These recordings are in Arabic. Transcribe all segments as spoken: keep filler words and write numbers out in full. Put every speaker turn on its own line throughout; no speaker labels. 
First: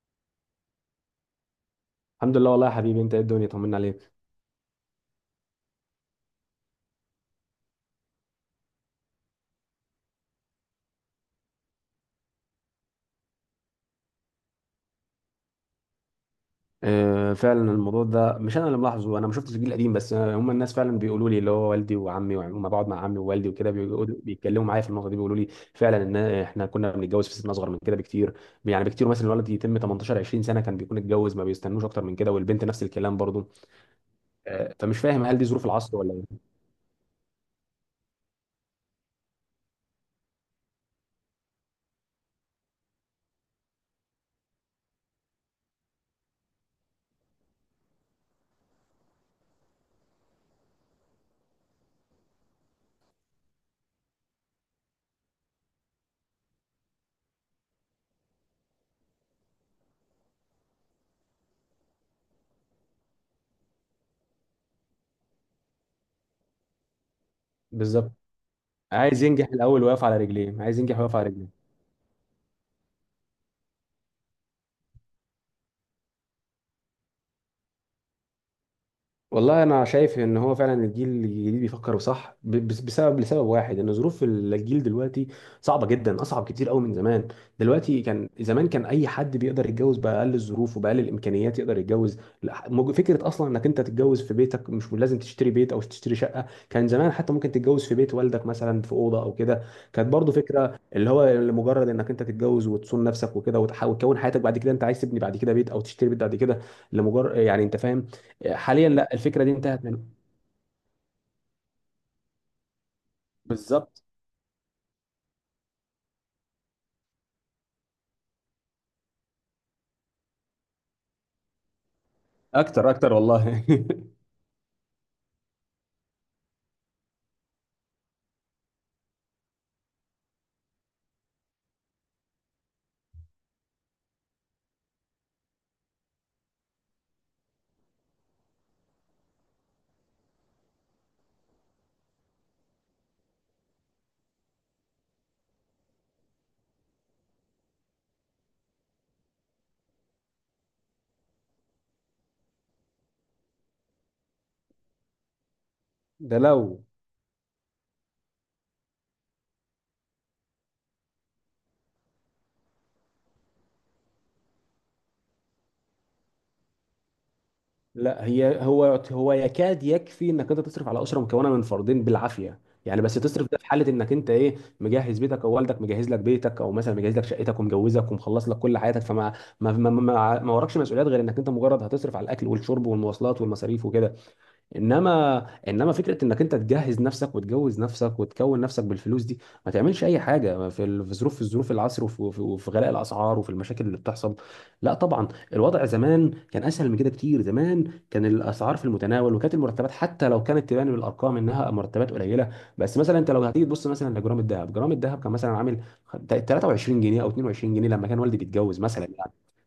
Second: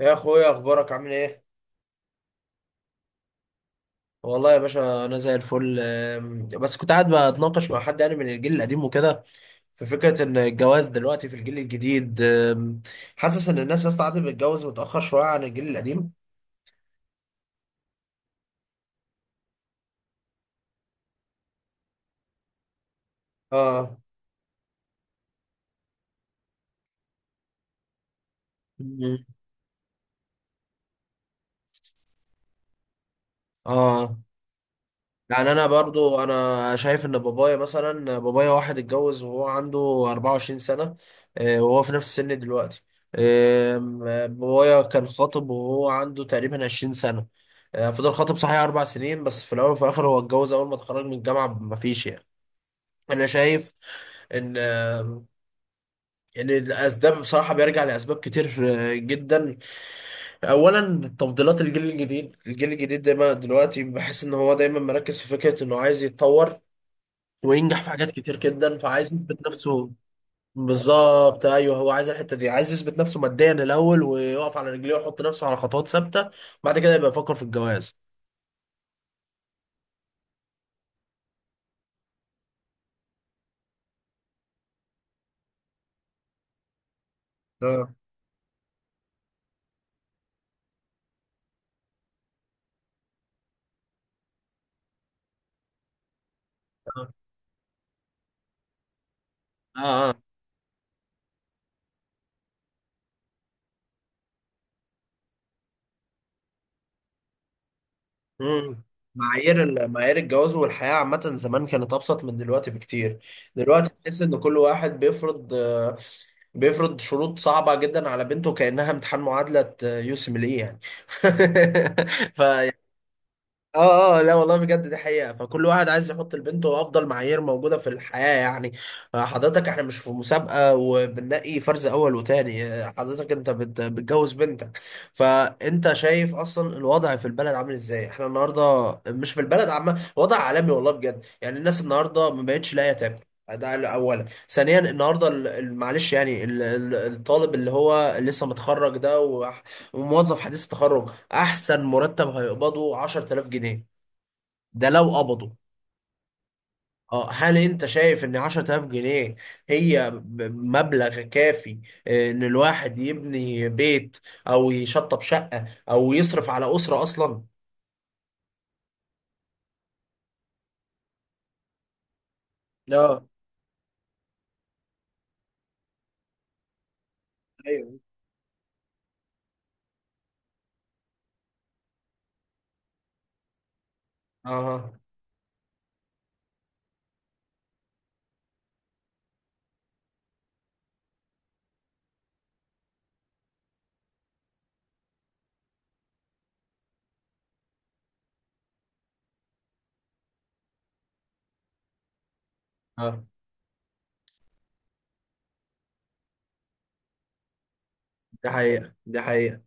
يا اخويا، اخبارك عامل ايه؟
الحمد لله والله يا حبيبي، انت ايه، الدنيا طمنا عليك.
والله يا باشا انا زي الفل، أم، بس كنت قاعد بتناقش مع حد يعني من الجيل القديم وكده، في فكره ان الجواز دلوقتي في الجيل الجديد. أم، حاسس ان الناس يا اسطى قاعده بتتجوز متاخر شويه عن الجيل القديم.
آه، فعلا الموضوع ده مش انا اللي ملاحظه. انا ما شفتش الجيل القديم، بس آه، هم الناس فعلا بيقولوا لي، اللي هو والدي وعمي، ولما بقعد مع عمي ووالدي وكده
اه.
بيقعدوا- بيتكلموا معايا في النقطه دي، بيقولوا لي فعلا ان احنا كنا بنتجوز في سن اصغر من كده بكتير. يعني بكتير،
مم.
مثلا الولد يتم تمنتاشر عشرين سنة سنه كان بيكون اتجوز، ما بيستنوش اكتر من كده، والبنت نفس الكلام برضه.
اه.
آه، فمش فاهم، هل دي
يعني
ظروف
انا
العصر ولا
برضو
ايه؟
انا شايف ان بابايا مثلا، بابايا واحد اتجوز وهو عنده اربعة وعشرين سنة. آه، وهو في نفس السن دلوقتي. آم، آه، بابايا كان خاطب وهو عنده تقريبا عشرين سنة. آه، فضل خاطب صحيح اربع سنين، بس في الاول وفي الاخر هو اتجوز اول ما اتخرج من الجامعة، مفيش يعني. انا شايف ان آه، ان الاسباب بصراحه بيرجع لاسباب كتير آه، جدا. اولا، تفضيلات الجيل الجديد، الجيل الجديد دايما دلوقتي بحس ان هو دايما مركز في فكره انه عايز يتطور وينجح في حاجات
بالظبط،
كتير جدا، فعايز
عايز
يثبت
ينجح الاول
نفسه.
ويقف على رجليه، عايز ينجح ويقف على
بالظبط،
رجليه.
ايوه، هو عايز الحته دي، عايز يثبت نفسه ماديا الاول ويقف على رجليه ويحط نفسه على خطوات ثابته، بعد كده يبقى يفكر في الجواز.
والله انا شايف ان هو فعلا الجيل الجديد بيفكر صح، ب- بس- بسبب لسبب واحد، ان ظروف الجيل دلوقتي صعبه جدا، اصعب كتير قوي من زمان.
اه.
دلوقتي كان، زمان كان اي حد بيقدر يتجوز باقل الظروف وباقل الامكانيات يقدر يتجوز. لا، مج- فكره اصلا انك انت تتجوز في بيتك، مش لازم تشتري بيت او تشتري شقه. كان
اه.
زمان حتى ممكن تتجوز في بيت والدك مثلا، في اوضه او كده.
اه.
كانت
آه.
برضو فكره اللي هو لمجرد انك انت تتجوز وتصون نفسك وكده، وتح- وتكون حياتك بعد كده انت عايز تبني بعد كده بيت، او تشتري بيت بعد كده، لمجرد، يعني انت فاهم.
مم.
حاليا لا، الفكره دي
معايير
انتهت
ال-
منه.
معايير الجواز والحياة عامة زمان كانت أبسط من دلوقتي بكتير. دلوقتي
بالظبط.
تحس إن كل واحد بيفرض، آه، بيفرض شروط صعبة جدا على بنته كأنها امتحان معادلة يوسم ليه يعني. ف
اكتر اكتر والله.
اه، اه، لا والله بجد، دي حقيقة، فكل واحد عايز يحط لبنته افضل معايير موجودة في الحياة يعني. آه، حضرتك، احنا مش في مسابقة وبنلاقي فرز اول وتاني. آه، حضرتك انت بت- بتجوز بنتك، فانت شايف اصلا الوضع في البلد عامل ازاي. احنا النهاردة مش في البلد، عامة وضع عالمي، والله بجد يعني الناس النهاردة ما بقتش لاقية تاكل. ده اولا. ثانيا، النهارده ال- ال- معلش يعني ال- ال- الطالب اللي هو لسه متخرج ده وح- وموظف حديث التخرج، احسن مرتب هيقبضه عشرتلاف جنيه، ده لو قبضوا.
ده لو.
اه، هل انت شايف ان عشرة آلاف جنيه هي ب- مبلغ كافي آه، ان الواحد يبني بيت او يشطب شقة او يصرف على أسرة اصلا؟
لا، هي هو، هو يكاد يكفي انك انت تصرف على اسره مكونه من فردين بالعافيه. يعني بس
اه.
تصرف، ده في حاله انك انت ايه، مجهز بيتك او والدك مجهز لك بيتك، او مثلا مجهز لك شقتك
ايوه.
ومجوزك ومخلص لك كل حياتك، فما ما ما ما, ما وراكش مسؤوليات غير انك انت مجرد هتصرف على الاكل والشرب والمواصلات والمصاريف وكده.
اه.
انما انما فكره انك انت تجهز نفسك وتجوز نفسك وتكون نفسك بالفلوس دي، ما تعملش اي حاجه في ال- في ظروف، في ظروف العصر، وفي وفي- وفي غلاء الاسعار وفي المشاكل اللي بتحصل. لا طبعا، الوضع زمان كان اسهل من كده كتير. زمان كان الاسعار في المتناول، وكانت المرتبات حتى لو كانت تبان بالارقام انها مرتبات قليله. بس مثلا
اه.
انت لو هتيجي تبص مثلا لجرام الذهب، جرام الذهب كان مثلا عامل تلاتة وعشرين جنيه او اتنين وعشرين جنيه لما كان والدي
دي
بيتجوز
حقيقة،
مثلا.
دي حقيقة.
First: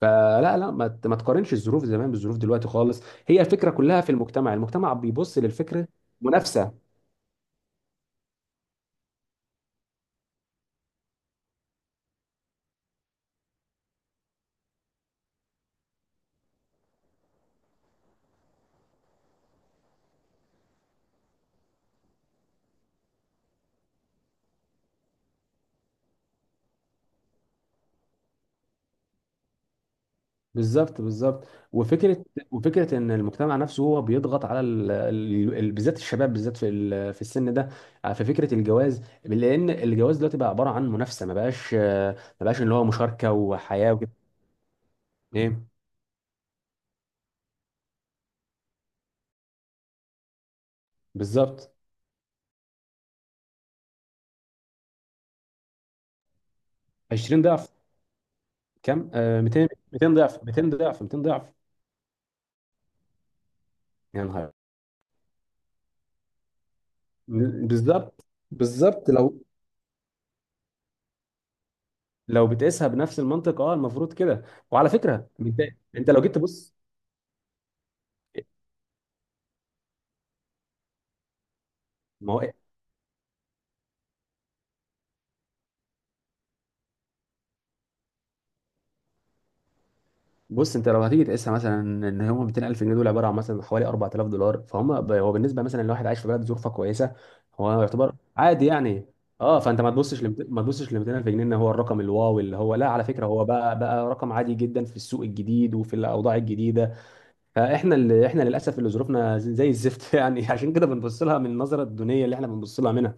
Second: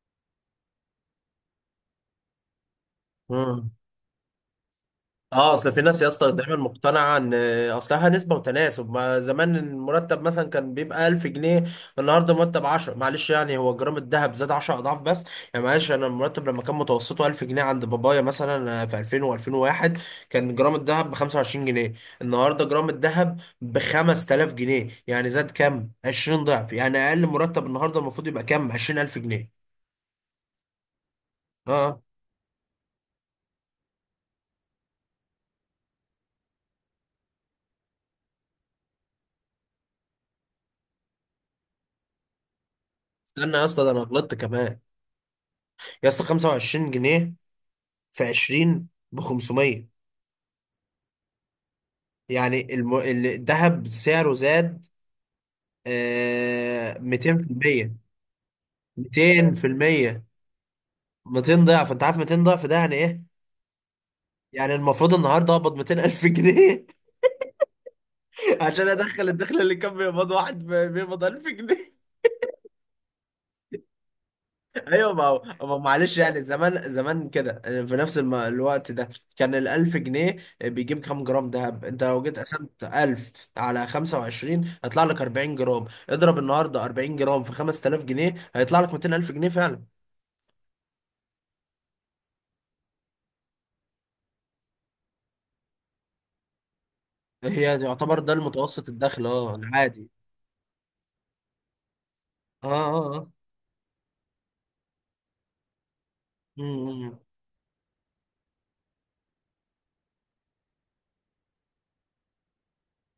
فلا لا، ما ت- ما تقارنش الظروف زمان بالظروف دلوقتي خالص. هي
مم.
الفكره كلها في المجتمع، المجتمع بيبص
اه، اصل في
للفكره.
ناس يا اسطى دايما
منافسه.
مقتنعه ان اصلها نسبه وتناسب. ما زمان المرتب مثلا كان بيبقى ألف جنيه، النهارده مرتب عشرة، معلش يعني هو جرام الذهب زاد 10 اضعاف بس. يعني معلش، انا المرتب لما كان متوسطه ألف جنيه عند بابايا مثلا في ألفين وواحد و2001، كان جرام الذهب ب خمسة وعشرين جنيه، النهارده جرام الذهب ب خمسة آلاف جنيه، يعني زاد كام؟ عشرين ضعف. يعني اقل مرتب النهارده المفروض يبقى كام؟ عشرين ألف جنيه.
بالظبط بالظبط،
اه،
وفكره، وفكره ان المجتمع نفسه هو بيضغط على ال... ال... ال- بالذات الشباب، بالذات في ال... في السن ده، آه، في فكره الجواز، لان الجواز دلوقتي بقى عباره عن منافسه، ما بقاش ما بقاش اللي هو مشاركه
استنى يا اسطى، ده
وحياه
انا
وكده.
غلطت كمان.
ايه.
يا اسطى خمسة وعشرين جنيه في عشرين ب خمسميه،
بالظبط.
يعني الم... الذهب سعره زاد آه
عشرين ضعف.
ميتين بالمية.
كم؟ آه، ميتين، ميتين
مئتين في المية،
ضعف، ميتين ضعف، ميتين ضعف.
ميتين ضعف. انت عارف ميتين ضعف ده يعني ايه؟
يا نهار.
يعني المفروض النهارده اقبض ميتين ألف جنيه
بالظبط
عشان
بالظبط،
ادخل
لو،
الدخل اللي كان بيقبض واحد ب- بيقبض ألف جنيه.
لو بتقيسها بنفس المنطق، اه المفروض كده. وعلى
ايوه، ما
فكره
هو
انت،
ما هو
انت
معلش
لو جيت
يعني،
تبص،
زمان زمان كده في نفس الم- الوقت ده كان الألف جنيه بيجيب كام جرام دهب؟ انت لو
ما
جيت
هو إيه،
قسمت ألف على خمسة وعشرين هيطلع لك اربعين جرام، اضرب النهارده اربعين جرام في خمستلاف جنيه هيطلع لك ميتين ألف جنيه فعلا.
بص، انت لو هتيجي تقيسها مثلا، ان هم ميتين الف جنيه دول عباره عن مثلا حوالي اربع تلاف دولار، فهم ب- هو بالنسبه مثلا لواحد عايش في بلد ظروفها كويسه،
هي
هو يعتبر
يعتبر ده
عادي
المتوسط
يعني.
الدخل، اه،
اه، فانت ما
العادي.
تبصش لمت... ما تبصش ل ميتين الف جنيه ان هو الرقم الواو اللي
اه.
هو، لا، على
اه.
فكره
اه.
هو بقى، بقى رقم عادي جدا في السوق الجديد وفي الاوضاع
مم.
الجديده.
مم.
فاحنا اللي احنا للاسف، اللي ظروفنا زي الزفت يعني، عشان كده بنبص لها من النظره الدونيه اللي احنا بنبص لها منها.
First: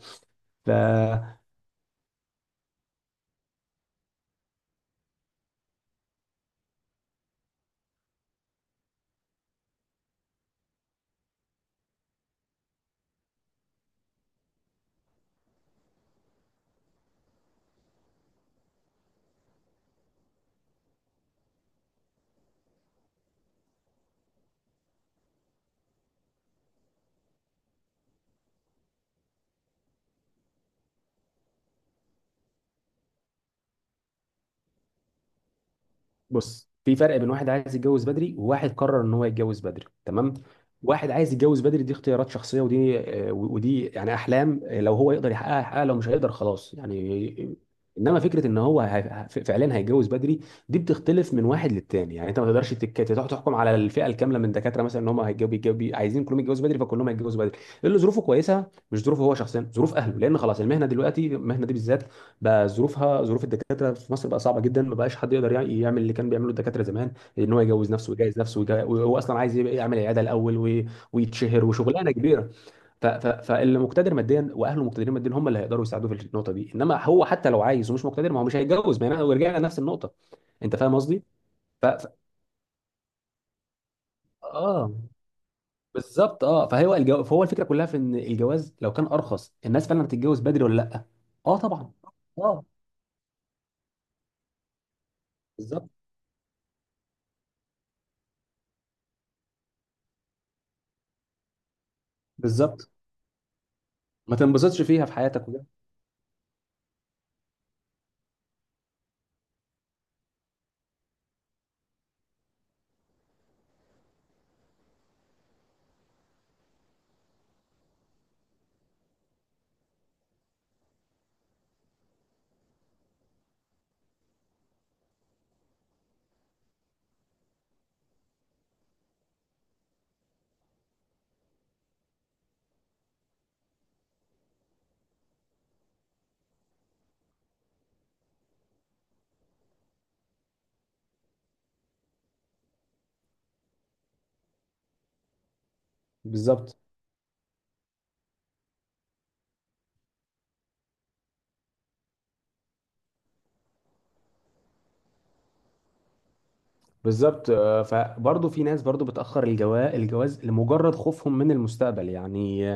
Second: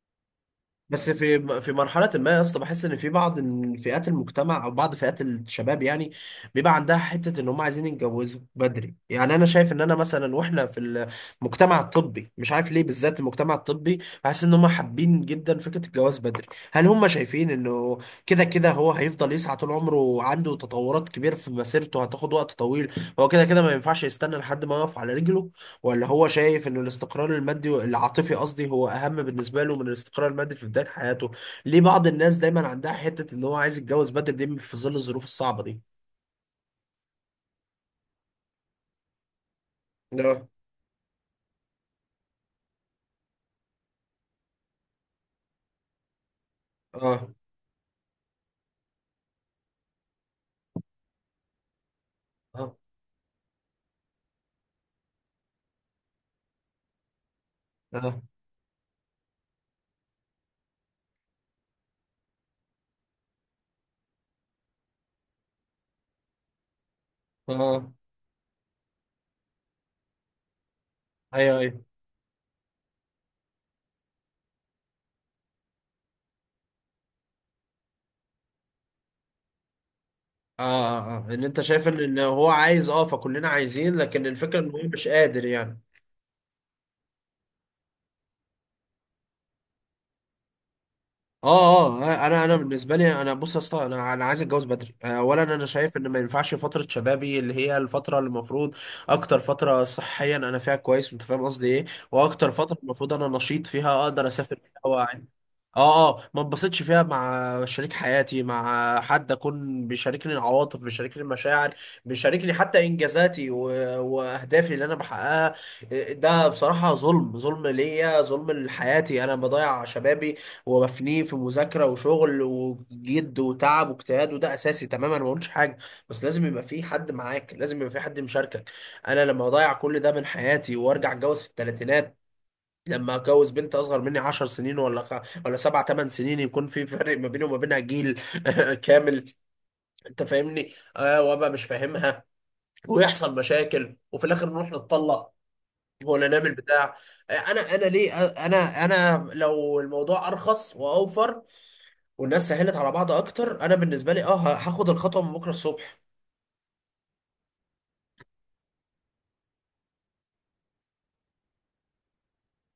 ف.
بس في في مرحلة ما يا اسطى، بحس ان في بعض ال- فئات المجتمع او بعض فئات الشباب يعني بيبقى عندها حتة ان هم عايزين يتجوزوا بدري. يعني انا شايف ان انا مثلا واحنا في المجتمع الطبي، مش عارف ليه بالذات المجتمع الطبي، بحس ان هم حابين جدا فكرة الجواز بدري. هل هم شايفين انه كده كده هو هيفضل يسعى طول عمره، عنده تطورات كبيرة في مسيرته هتاخد وقت طويل، هو كده كده ما ينفعش يستنى لحد ما يقف على رجله؟ ولا هو شايف ان الاستقرار المادي، العاطفي قصدي، هو اهم بالنسبه له من الاستقرار المادي في بدايه حياته؟ ليه بعض الناس دايما عندها حته ان هو عايز يتجوز بدري دي في ظل الظروف الصعبه دي؟
بص، في فرق بين واحد عايز يتجوز بدري، وواحد قرر ان هو يتجوز بدري، تمام؟
اه.
واحد عايز يتجوز بدري دي اختيارات شخصيه، ودي آه، ودي يعني احلام، آه، لو هو يقدر يحققها يحققها، لو مش هيقدر خلاص
اه.
يعني. انما فكره ان هو هي- ف- فعلا هيتجوز بدري، دي بتختلف من واحد للتاني. يعني انت ما تقدرش
اه.
تك- تروح تحكم على الفئه الكامله من الدكاتره مثلا، ان هم هيتجوزوا بيتجوزوا- عايزين كلهم يتجوزوا بدري فكلهم هيتجوزوا بدري. اللي
اه.
ظروفه كويسه، مش ظروفه هو شخصيا، ظروف اهله. لان خلاص المهنه دلوقتي، المهنه دي بالذات بقى ظروفها، ظروف الدكاتره في مصر بقى صعبه جدا. ما بقاش حد يقدر يع- يعمل اللي كان بيعمله الدكاتره زمان، ان هو يجوز
اه.
نفسه ويجهز نفسه، ويجا- وهو اصلا عايز يبقى يعمل عياده الاول وي-
ايوه،
ويتشهر
ايوه.
وشغلانه كبيره. ف- ف- فاللي مقتدر ماديا واهله مقتدرين ماديا هم اللي هيقدروا يساعدوه في النقطه دي، انما هو حتى لو عايز ومش مقتدر ما هو مش هيتجوز، ما هنا ورجعنا لنفس النقطه. انت
اه،
فاهم قصدي؟
اه، اه، ان انت
ف...
شايف ان
ف...
إن هو عايز، اه فكلنا عايزين لكن الفكره ان هو
اه،
مش قادر يعني.
بالظبط اه، فهو الجو... فهو الفكره كلها في ان الجواز لو كان ارخص الناس فعلا بتتجوز بدري ولا لا. اه
اه.
طبعا.
اه، انا، انا
اه
بالنسبه لي، انا بص يا اسطى، انا، انا عايز اتجوز بدري. آه، اولا انا
بالظبط
شايف ان ما ينفعش فتره شبابي اللي هي الفتره اللي المفروض اكتر فتره صحيا انا فيها كويس، انت فاهم قصدي ايه، واكتر فتره
بالظبط،
المفروض انا نشيط فيها اقدر
ما
اسافر
تنبسطش
فيها
فيها في
واعي،
حياتك وده.
اه، اه ما انبسطش فيها مع شريك حياتي، مع حد اكون بيشاركني العواطف، بيشاركني المشاعر، بيشاركني حتى انجازاتي و... واهدافي اللي انا بحققها. آه، ده بصراحه ظلم، ظلم ليا، ظلم لحياتي. انا بضيع شبابي ومفنيه في مذاكرة وشغل وجد وتعب واجتهاد، وده أساسي تماما، ما بقولش حاجة، بس لازم يبقى في حد معاك، لازم يبقى في حد مشاركك. أنا لما أضيع كل ده من حياتي وأرجع أتجوز في الثلاثينات، لما أتجوز بنت أصغر مني 10 سنين، ولا خ... ولا سبع ثمان سنين، يكون في فرق ما بيني وما بينها جيل كامل. أنت فاهمني؟ آه، وأبقى مش فاهمها، ويحصل مشاكل، وفي الآخر نروح نتطلق ولا نعمل
بالظبط
بتاع. آه، انا، انا ليه، آه، انا، انا لو الموضوع ارخص واوفر والناس سهلت على بعض اكتر، انا بالنسبه لي اه ه- هاخد الخطوه من بكره الصبح.
بالظبط، آه، فبرضه في ناس برضه بتأخر الجواز الجواز لمجرد خوفهم من المستقبل يعني،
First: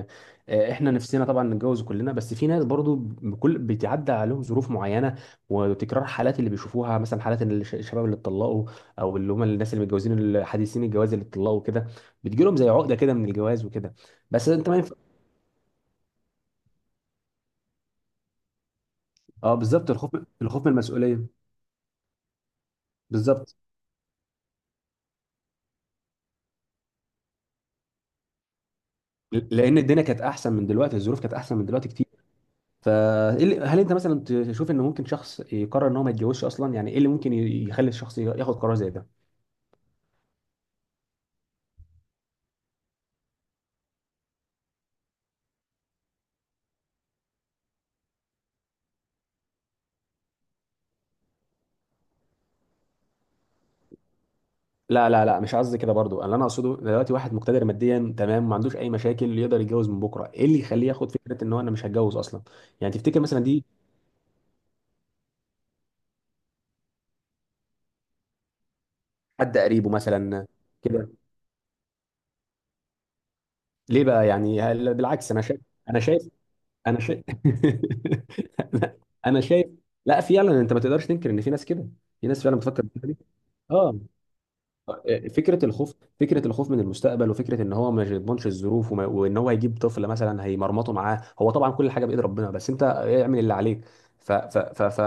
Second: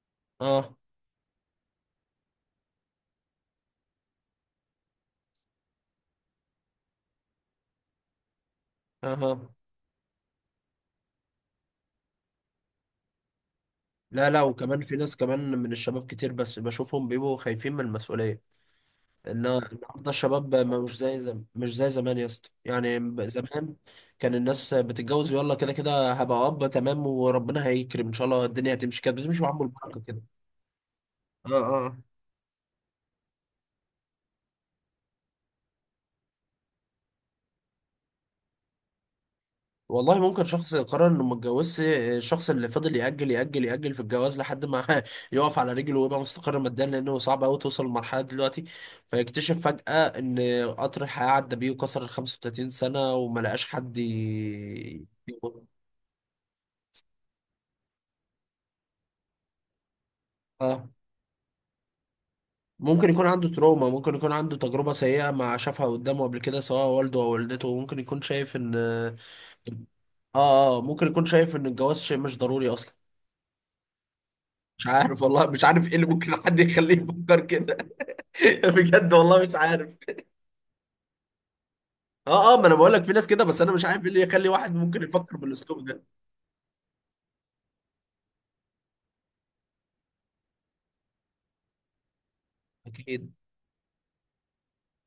آه،
اه.
احنا نفسنا طبعا نتجوز كلنا، بس في ناس برضه بكل بتعدى عليهم ظروف معينة، وتكرار حالات اللي بيشوفوها، مثلا حالات إن الش- الشباب اللي اتطلقوا، او اللي هم
اها.
الناس اللي متجوزين الحديثين الجواز اللي اتطلقوا كده، بتجيلهم زي عقدة كده من الجواز وكده.
لا، لا،
بس انت ما
وكمان
ينفع.
في ناس كمان من الشباب كتير بس بشوفهم بيبقوا خايفين من المسؤولية، ان
اه بالظبط،
النهارده
الخوف،
الشباب
الخوف من
ما مش زي
المسؤولية.
زم... مش زي زمان يا اسطى، يعني ب-
بالظبط،
زمان كان الناس بتتجوز يلا كده كده، هبقى اب تمام وربنا هيكرم ان شاء الله، الدنيا هتمشي كده، بس مش بعمل
لان
البركة
الدنيا
كده.
كانت احسن من دلوقتي، الظروف كانت احسن من دلوقتي
اه.
كتير. فهل انت مثلا تشوف ان ممكن شخص يقرر ان هو ما يتجوزش اصلا؟ يعني ايه اللي ممكن يخلي الشخص ياخد قرار زي ده؟
والله ممكن شخص قرر انه ما اتجوزش، الشخص اللي فضل يأجل يأجل يأجل في الجواز لحد ما يقف على رجله ويبقى مستقر ماديا، لانه صعب قوي توصل للمرحله دلوقتي، فيكتشف فجأة ان قطر الحياه عدى بيه وكسر ال خمسة وتلاتين سنه وما لقاش حد ي...
لا لا لا، مش قصدي كده برضو. اللي انا اقصده دلوقتي، واحد مقتدر ماديا تمام، ما عندوش اي مشاكل، يقدر يتجوز من بكره، ايه اللي
اه،
يخليه ياخد فكره ان هو انا مش هتجوز اصلا؟ يعني
ممكن
تفتكر
يكون
مثلا
عنده
دي،
تروما، ممكن يكون عنده تجربه سيئه ما شافها قدامه قبل كده سواء والده او والدته، ممكن يكون شايف ان
حد قريبه مثلا
اه، اه، ممكن
كده؟
يكون شايف ان الجواز شيء مش ضروري اصلا.
ليه بقى يعني،
مش
هل-
عارف
بالعكس، انا
والله،
شايف،
مش عارف ايه
انا
اللي
شايف
ممكن حد يخليه
انا شايف
يفكر كده. بجد
انا
والله مش
شايف
عارف.
لا فعلا انت ما تقدرش تنكر ان في ناس كده، في ناس
اه،
فعلا
اه، ما انا
بتفكر
بقول لك في
بالطريقة دي.
ناس كده، بس انا مش
اه.
عارف ايه اللي يخلي واحد ممكن يفكر
فكره
بالاسلوب
الخوف،
ده.
فكره الخوف من المستقبل، وفكره ان هو ما يضمنش الظروف، وما- وان هو هيجيب طفل مثلا هيمرمطه معاه، هو طبعا كل حاجه بايد ربنا، بس انت
اكيد.
اعمل اللي عليك. ف ف ف ف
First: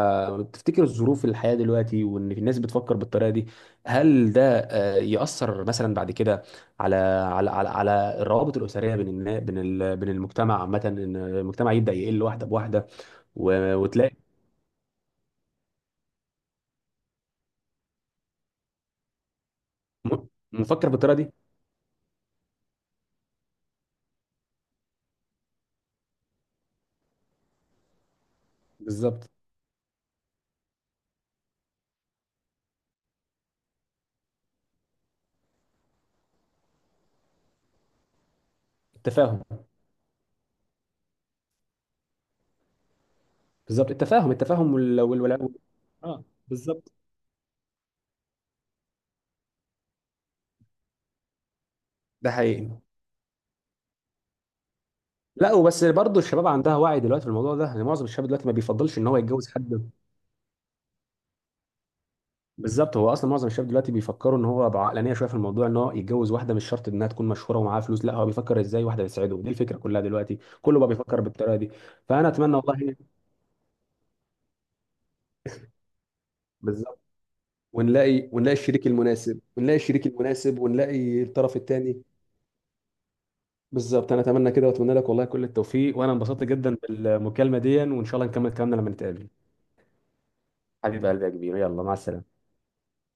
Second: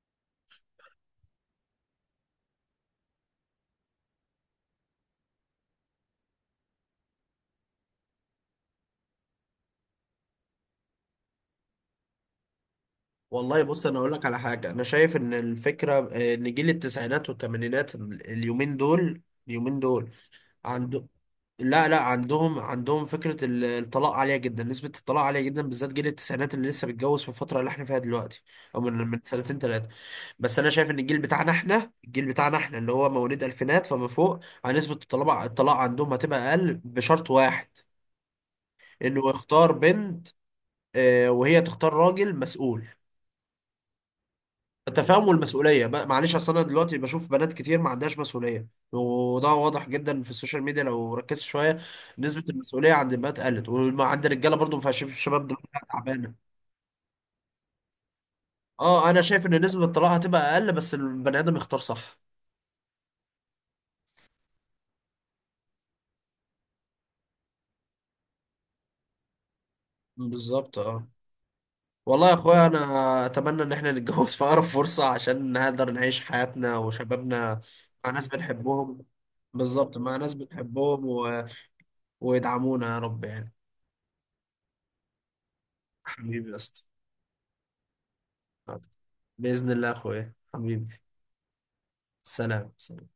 تفتكر الظروف الحياه دلوقتي وان الناس بتفكر بالطريقه دي، هل ده آه، ياثر مثلا بعد كده على على على, على الروابط الاسريه بين النا بين ال- بين المجتمع عامه، ان المجتمع يبدا يقل واحده بواحده،
والله
و-
بص انا اقول
وتلاقي
لك على حاجه. انا شايف ان الفكره آه، ان جيل التسعينات والثمانينات اليومين دول، اليومين دول
م- مفكر
عنده،
بالطريقه دي.
لا لا، عندهم، عندهم فكرة ال- الطلاق عالية جدا، نسبة الطلاق عالية جدا بالذات جيل التسعينات اللي لسه بيتجوز في الفترة اللي احنا فيها دلوقتي او من من
بالظبط،
سنتين ثلاثة. بس انا شايف ان الجيل بتاعنا احنا، الجيل بتاعنا احنا اللي هو مواليد الفينات فما فوق، عن نسبة الطلاق، الطلاق عندهم هتبقى اقل بشرط واحد، انه
التفاهم.
يختار بنت، آه، وهي تختار راجل مسؤول.
بالظبط، التفاهم، التفاهم وال... وال...
التفاهم
وال...
والمسؤوليه، ما-
اه
معلش، اصل انا
بالظبط.
دلوقتي بشوف بنات كتير ما عندهاش مسؤوليه، وده واضح جدا في السوشيال ميديا لو ركزت شويه.
ده
نسبه
حقيقي.
المسؤوليه عند البنات قلت، وعند الرجاله برضو ما فيهاش، الشباب
لا،
دلوقتي
وبس برضه
تعبانه.
الشباب عندها وعي دلوقتي في الموضوع ده، يعني معظم الشباب دلوقتي ما بيفضلش ان
اه،
هو
انا شايف
يتجوز
ان نسبه
حد.
الطلاق هتبقى اقل بس البني ادم يختار صح.
بالظبط، هو اصلا معظم الشباب دلوقتي بيفكروا ان هو بعقلانيه شويه في الموضوع، ان هو يتجوز واحده مش شرط انها تكون مشهوره ومعاها فلوس، لا هو بيفكر ازاي واحده بتساعده. دي الفكره كلها دلوقتي،
بالظبط.
كله بقى
اه
بيفكر بالطريقه دي. فانا
والله يا
اتمنى
اخويا،
والله.
انا اتمنى ان احنا نتجوز في اقرب فرصه عشان نقدر نعيش حياتنا
بالظبط،
وشبابنا مع ناس
ونلاقي ونلاقي الشريك
بنحبهم.
المناسب، ونلاقي
بالظبط،
الشريك
مع ناس
المناسب
بنحبهم
ونلاقي
و...
الطرف الثاني.
ويدعمونا يا رب يعني.
بالظبط، انا اتمنى كده، واتمنى لك والله كل التوفيق، وانا انبسطت
حبيبي يا
جدا
اسطى.
بالمكالمه دي، وان شاء الله نكمل كلامنا لما نتقابل.
بإذن الله يا أخويا حبيبي.
حبيب قلبي يا كبير، يلا مع السلامه.
سلام، سلام.